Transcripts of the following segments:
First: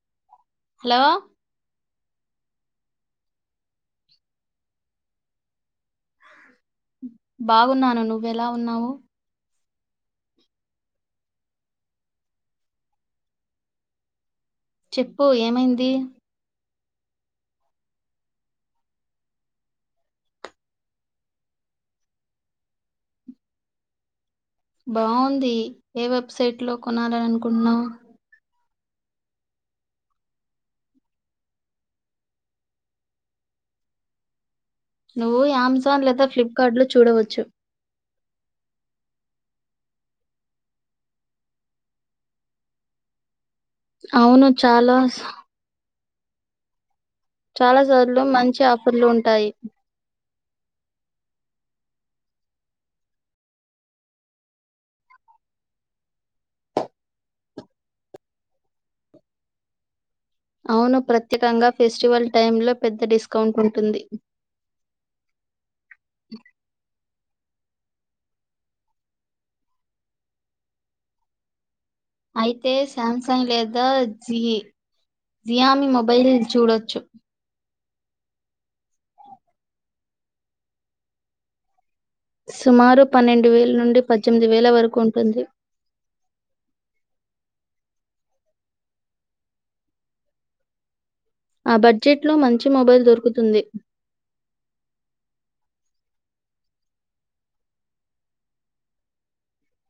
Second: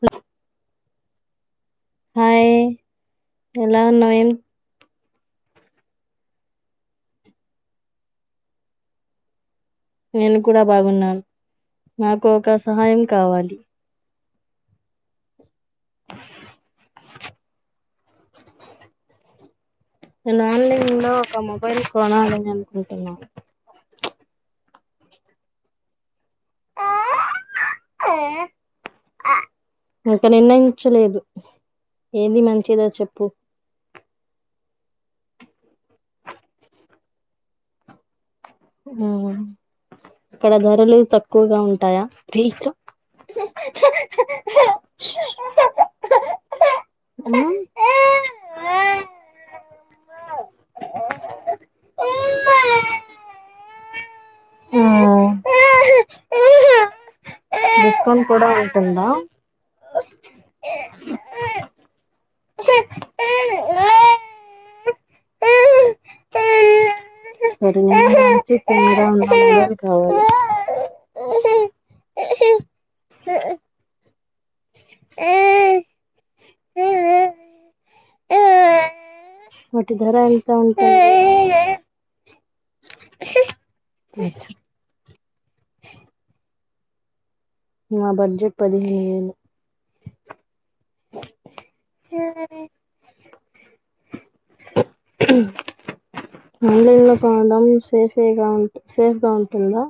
హ hello hi ఎలా ఉన్నారు బాగున్నాను నువ్వెలా ఉన్నావు నేను కూడా బాగున్నాను నాకు ఒక సహాయం కావాలి చెప్పు ఏమైంది నేను ఆన్లైన్ లో ఒక మొబైల్ కొనాలని అనుకుంటున్నాను బాగుంది ఏ వెబ్సైట్ లో కొనాలని అనుకుంటున్నావు ఆ ఇంకా నిర్ణయించలేదు ఏది మంచిదో చెప్పు నువ్వు అమెజాన్ లేదా ఫ్లిప్కార్ట్లో చూడవచ్చు ఇక్కడ ధరలు తక్కువగా ఉంటాయా అవును చాలా చాలా సార్లు మంచి ఆఫర్లు ఉంటాయి ఆ డిస్కౌంట్ కూడా ఉంటుందా అవును ప్రత్యేకంగా ఫెస్టివల్ టైమ్లో పెద్ద డిస్కౌంట్ ఉంటుంది [unintelligible] అయితే సామ్సంగ్ లేదా జి జియామి మొబైల్ చూడొచ్చు వాటి ధర ఎంత ఉంటాయి సుమారు పన్నెండు వేల నుండి పద్దెనిమిది వేల వరకు ఉంటుంది నా బడ్జెట్ పదిహేను వేలు ఆ బడ్జెట్ లో మంచి మొబైల్ దొరుకుతుంది ఆన్లైన్లో కొనడం సేఫేగా సేఫ్గా ఉంటుందా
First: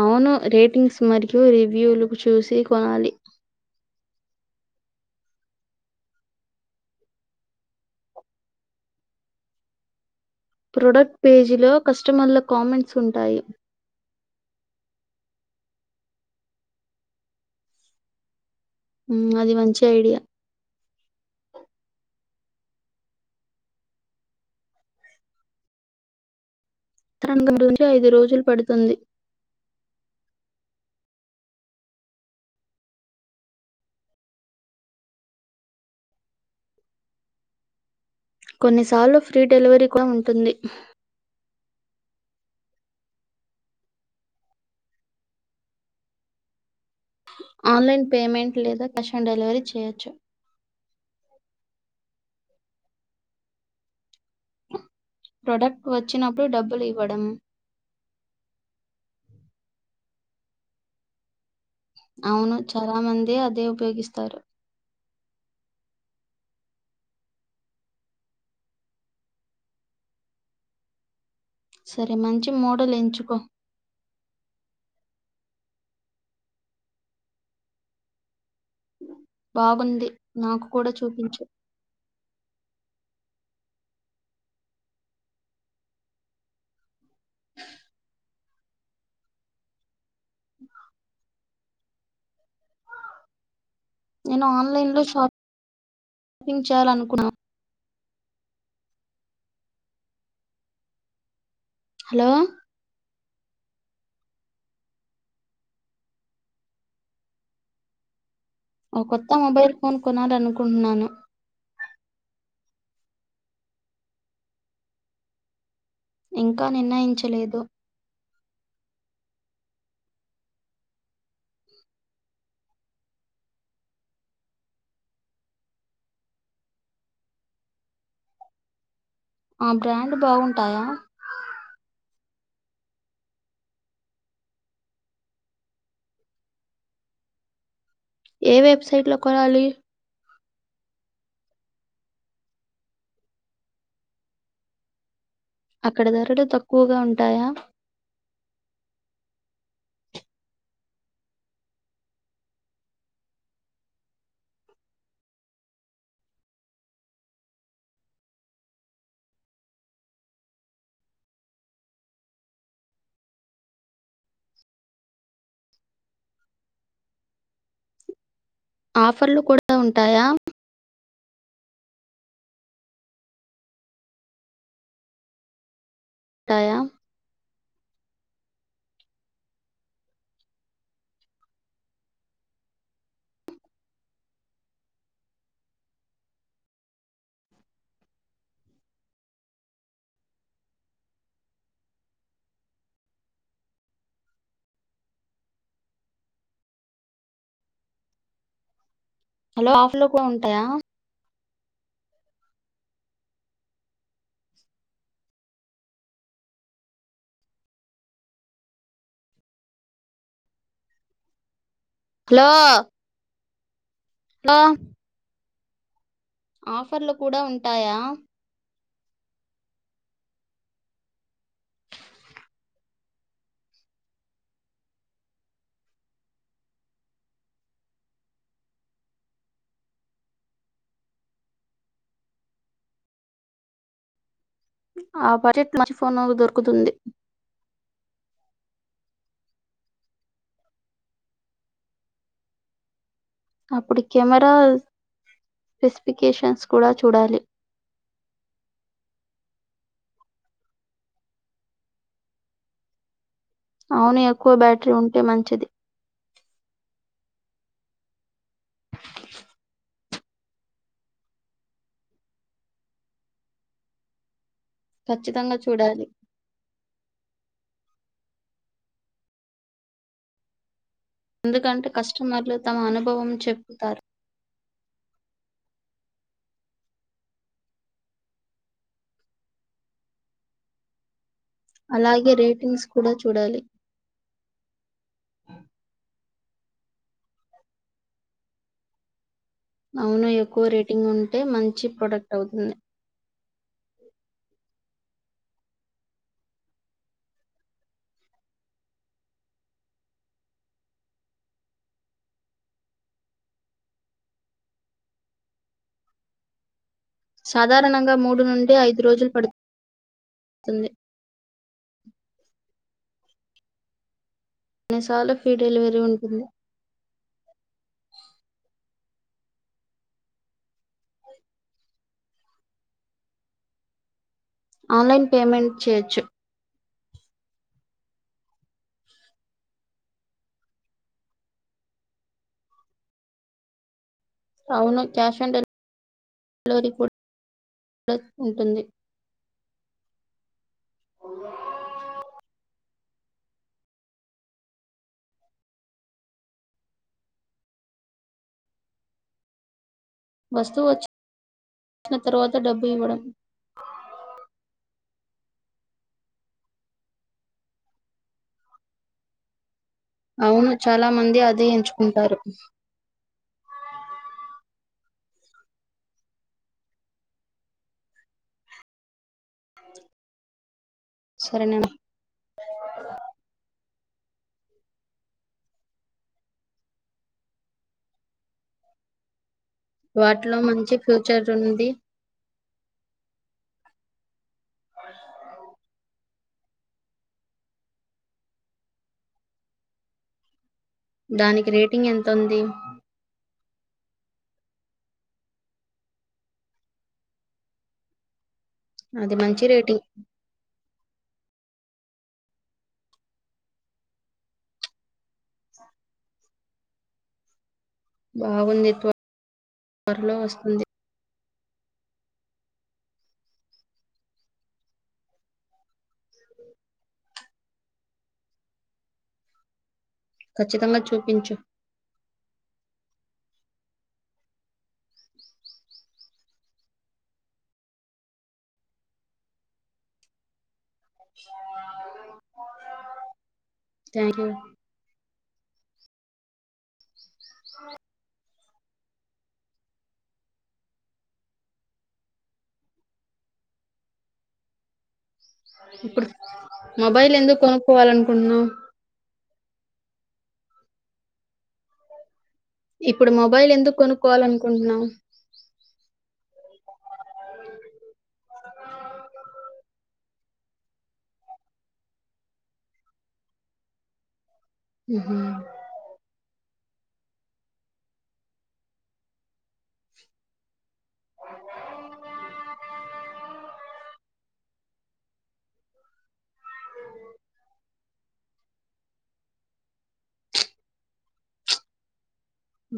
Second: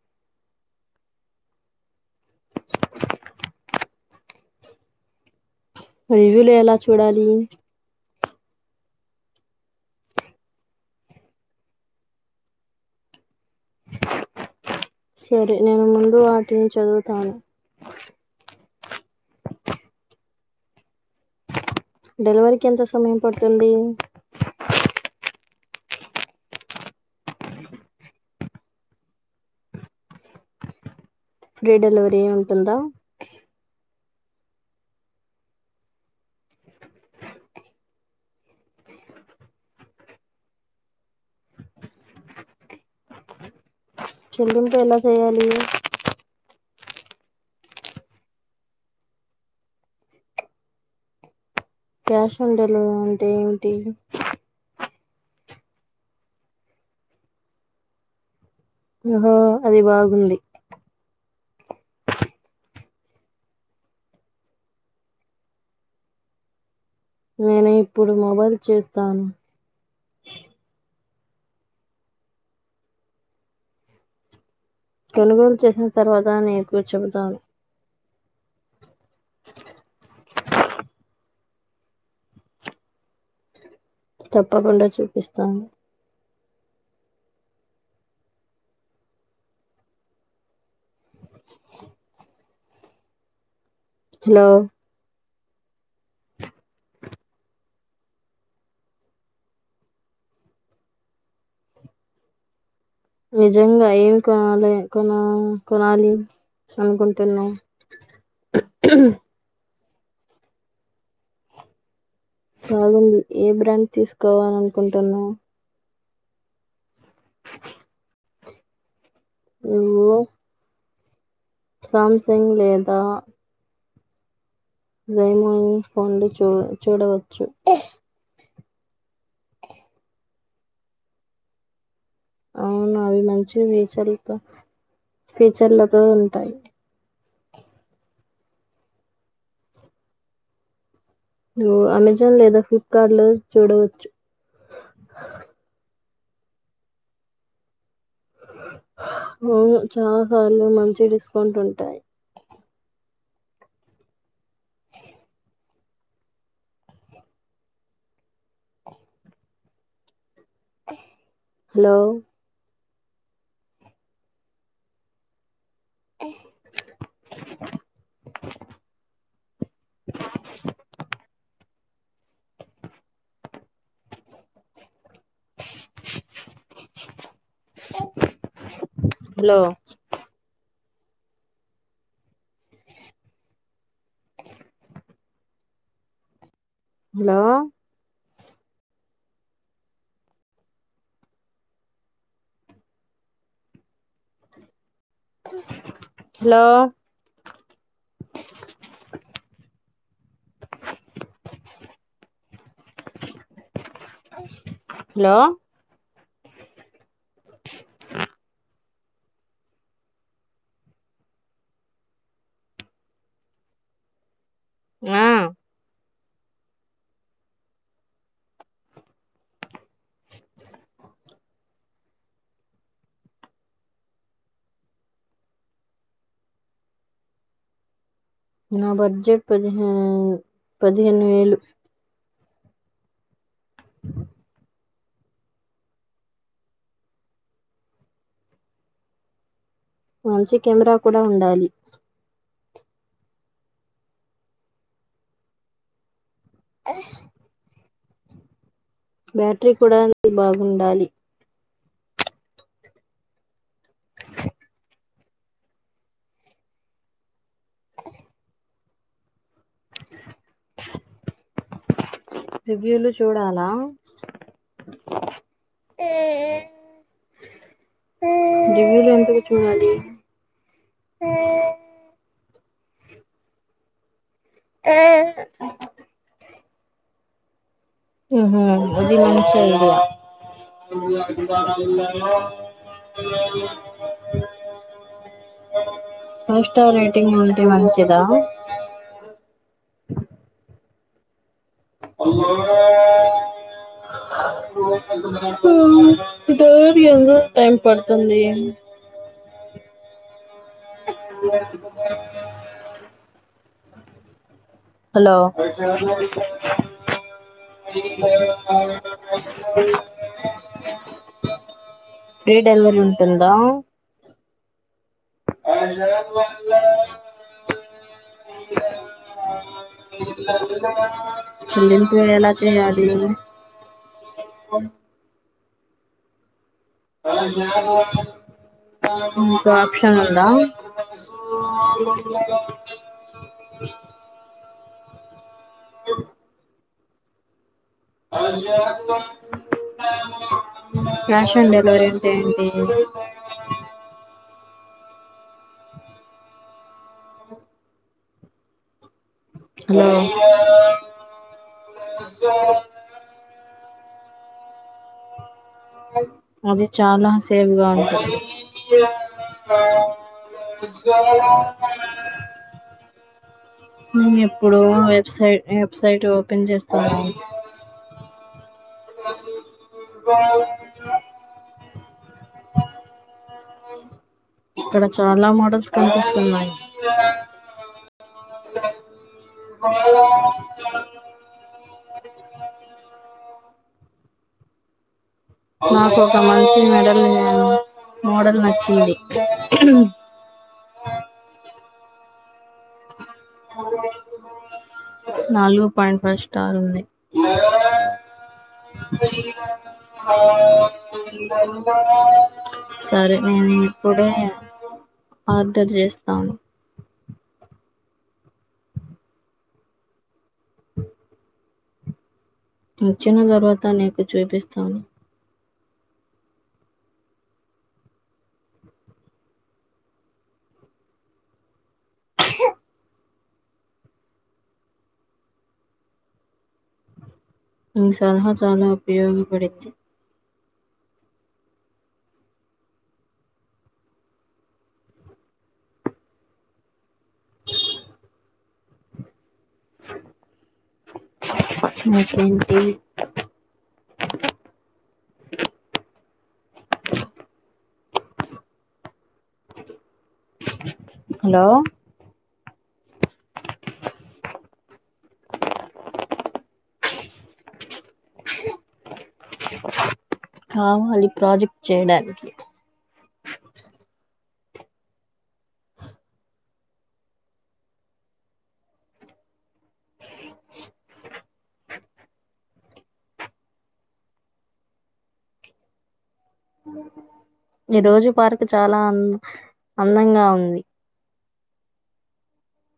అవును రేటింగ్స్ మరియు రివ్యూలు చూసి కొనాలి రివ్యూలు ఎలా చూడాలి ప్రొడక్ట్ పేజీలో కస్టమర్ల కామెంట్స్ ఉంటాయి సరే నేను ముందు వాటిని చదువుతాను అది మంచి ఐడియా డెలివరీకి ఎంత సమయం పడుతుంది [unintelligible] నుంచి ఐదు రోజులు పడుతుంది ఫ్రీ డెలివరీ ఉంటుందా కొన్నిసార్లు ఫ్రీ డెలివరీ కూడా ఉంటుంది చిల్డ్రన్ తో ఎలా చదవాలి ఆన్లైన్ పేమెంట్ లేదా క్యాష్ ఆన్ డెలివరీ చేయొచ్చు క్యాష్ ఆన్ డెలివరీ ఆ అంటే ఏంటి ప్రొడక్ట్ వచ్చినప్పుడు డబ్బులు ఇవ్వడం ఆహా అది బాగుంది అవును చాలా మంది అదే ఉపయోగిస్తారు నేను ఇప్పుడు మొబైల్ చేస్తాను సరే మంచి మోడల్ ఎంచుకో కొనుగోలు చేసిన తర్వాత నీకు చెబుతాను బాగుంది. నాకు కూడా చూపించు తప్పకుండా చూపిస్తాను నేను హలో ఆన్లైన్లో షా [inaudible] పింగ్ చేయాలనుకున్నా హలో నిజంగా ఏం కొనాలె కొనా కొనాలి అనుకుంటున్నావ్ ఓ కొత్త మొబైల్ ఫోన్ కొనాలనుకుంటున్నాను బాగుంది ఏ బ్రాండ్ తీసుకోవాలని అనుకుంటున్నావ్ ఇంకా నిర్ణయించలేదు ఊ ఓ సామసంగ్ లేదా జేమోయి ఫోన్లు చూడ్ చూడవచ్చు ఆ బ్రాండ్ బాగుంటాయా అవును అవి మంచి ఫీచర్లతో ఫీచర్లతో ఉంటాయి ఏ వెబ్సైట్ లో కొనాలి నువ్ అమెజాన్ లేదా ఫ్లిప్కార్ట్ లో చూడవచ్చు అక్కడ ధరలు తక్కువగా ఉంటాయా హా అవును చా హాలు మంచి డిస్కౌంట్ ఉంటాయి హలో ఆఫర్లు కూడా ఉంటాయా? ఉంటాయా? హలో హలో హలో షాప్ లో కూ ఉంటయా హలో హలో హలో ఆ ఆఫర్లు కూడా ఉంటాయా నా బడ్జెట్ పదిహే పదిహేను వేలు ఆ బజెట్ ప్లస్ ఫోనూ దొరుకుతుంది మంచి కెమెరా కూడా ఉండాలి అప్పుడు కెమెరా స్పెసిఫికేషన్స్ కూడా చూడాలి బ్యాటరీ కూడా [unintelligible] బాగుండాలి అవును ఎక్కువ బ్యాటరీ ఉంటే మంచిది రివ్యూలు చూడాలా ఖచ్చితంగా చూడాలి రివ్యూలు ఎందుకు చూడాలి ఎందుకంటే కస్టమర్లు తమ అనుభవం చెప్తారు ఆ ఉహూ ఇది మంచి ఐడియా ఎ అలాగే రేటింగ్స్ కూడా చూడాలి. ఫైవ్ స్టార్ రేటింగ్ ఉంటే మంచిదా అవును ఎక్కువ రేటింగ్ ఉంటే మంచి ప్రోడక్ట్ అవుతుంది రోజు ఎంత టైం పడుతుంది నమాజు సౌండ్ హలో నమాజ్ సాధారణంగా నుండి సౌండ్ రోజులు పడుతుంది. ఫ్రీ డెలివరీ ఉంటుందా కొన్నిసార్లు ఫ్రీ డెలివరీ అజా ఉంటుంది. మల్ల చెల్లింపు ఎలా చేయాలి ఆన్లైన్ పేమెంట్ చేయొచ్చు ఆప్షన్ ఉందా ఆ ఆరు మకులక్క అవును క్యాష్ డెలివరీ ఉ దానికి కొట్టు అల్లా అక్బర్ క్యాష్ ఆన్ డెలివరీ అంటే ఏంటి హలో వస్తువు వచ్చిన తర్వాత డబ్బు ఇవ్వడం అది చాలా సేఫ్ గా ఉంటాయి అవును చాలా మంది అదే ఎంచుకుంటారు ఎప్పుడు వెబ్సైట్ వెబ్సైట్ ఓపెన్ చేస్తున్నాను అల్లాకు అక్బర్ సరే మేం ఇక్కడ చాలా మోడల్స్ కనిపిస్తున్నాయి అల్లాకు అక్బర్ వాటిలో మంచి ఫ్యూచర్ ఉంది ఆ నాకు ఒక మంచి మెడల్ ఇవ్వండి మోడల్ నచ్చిది దానికి రేటింగ్ ఎంతుంది అల్లాకు అక్బర్ నాలుగు పాయింట్ ఫైవ్ స్టార్ ఉంది అది మంచి రేటింగ్. అల్లాకు అక్బర్ సరే నేను ఇప్పుడే ఆర్దర్ చేస్తాను బాగుంది త్వరలో వస్తుంది వచ్చిన తర్వాత నీకు చూపిస్తాను ఖచ్చితంగా చూపించు ఈ సలహా చాలా ఉపయోగపడింది సారం థ్యాంక్ యూ అ డోర్ సౌండ్ మొత్తానికి ఇప్పుడు మొబైల్ ఎందుకు కొనుక్కోవాల అనుకుంటున్నావు హలో ఇప్పుడు మొబైల్ ఎందుకు కొనుక్కోవాల అనుకుంటున్నావు దగ్గు సౌండ్ కావాలి ప్రాజెక్ట్ చేయడానికి ఉ హు ఈ రోజు పార్క్ చాలా అంద్ అందంగా ఉంది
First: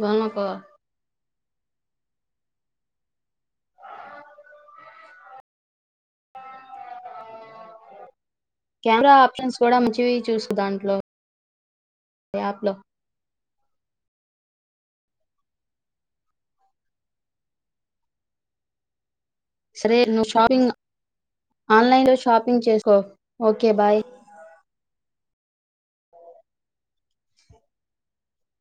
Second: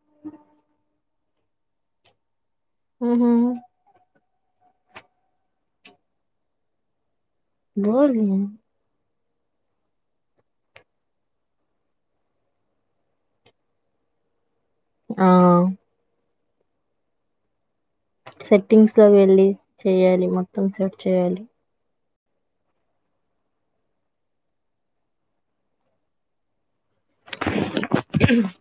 బనబ ఉహు [unintelligible] బోర్ ఆ ఆప్షన్స్ కూడా మంచివి చూసు దాంట్లో యాప్ లో ఆ సెట్టింగ్స్ లో వెళ్ళి సరే ను చేయాలి మొత్తం షాపింగ్ సెట్ చేయాలి. ఆన్లైన్ లో షాపింగ్ చేసుకో ఓకే బాయ్ [unintelligible]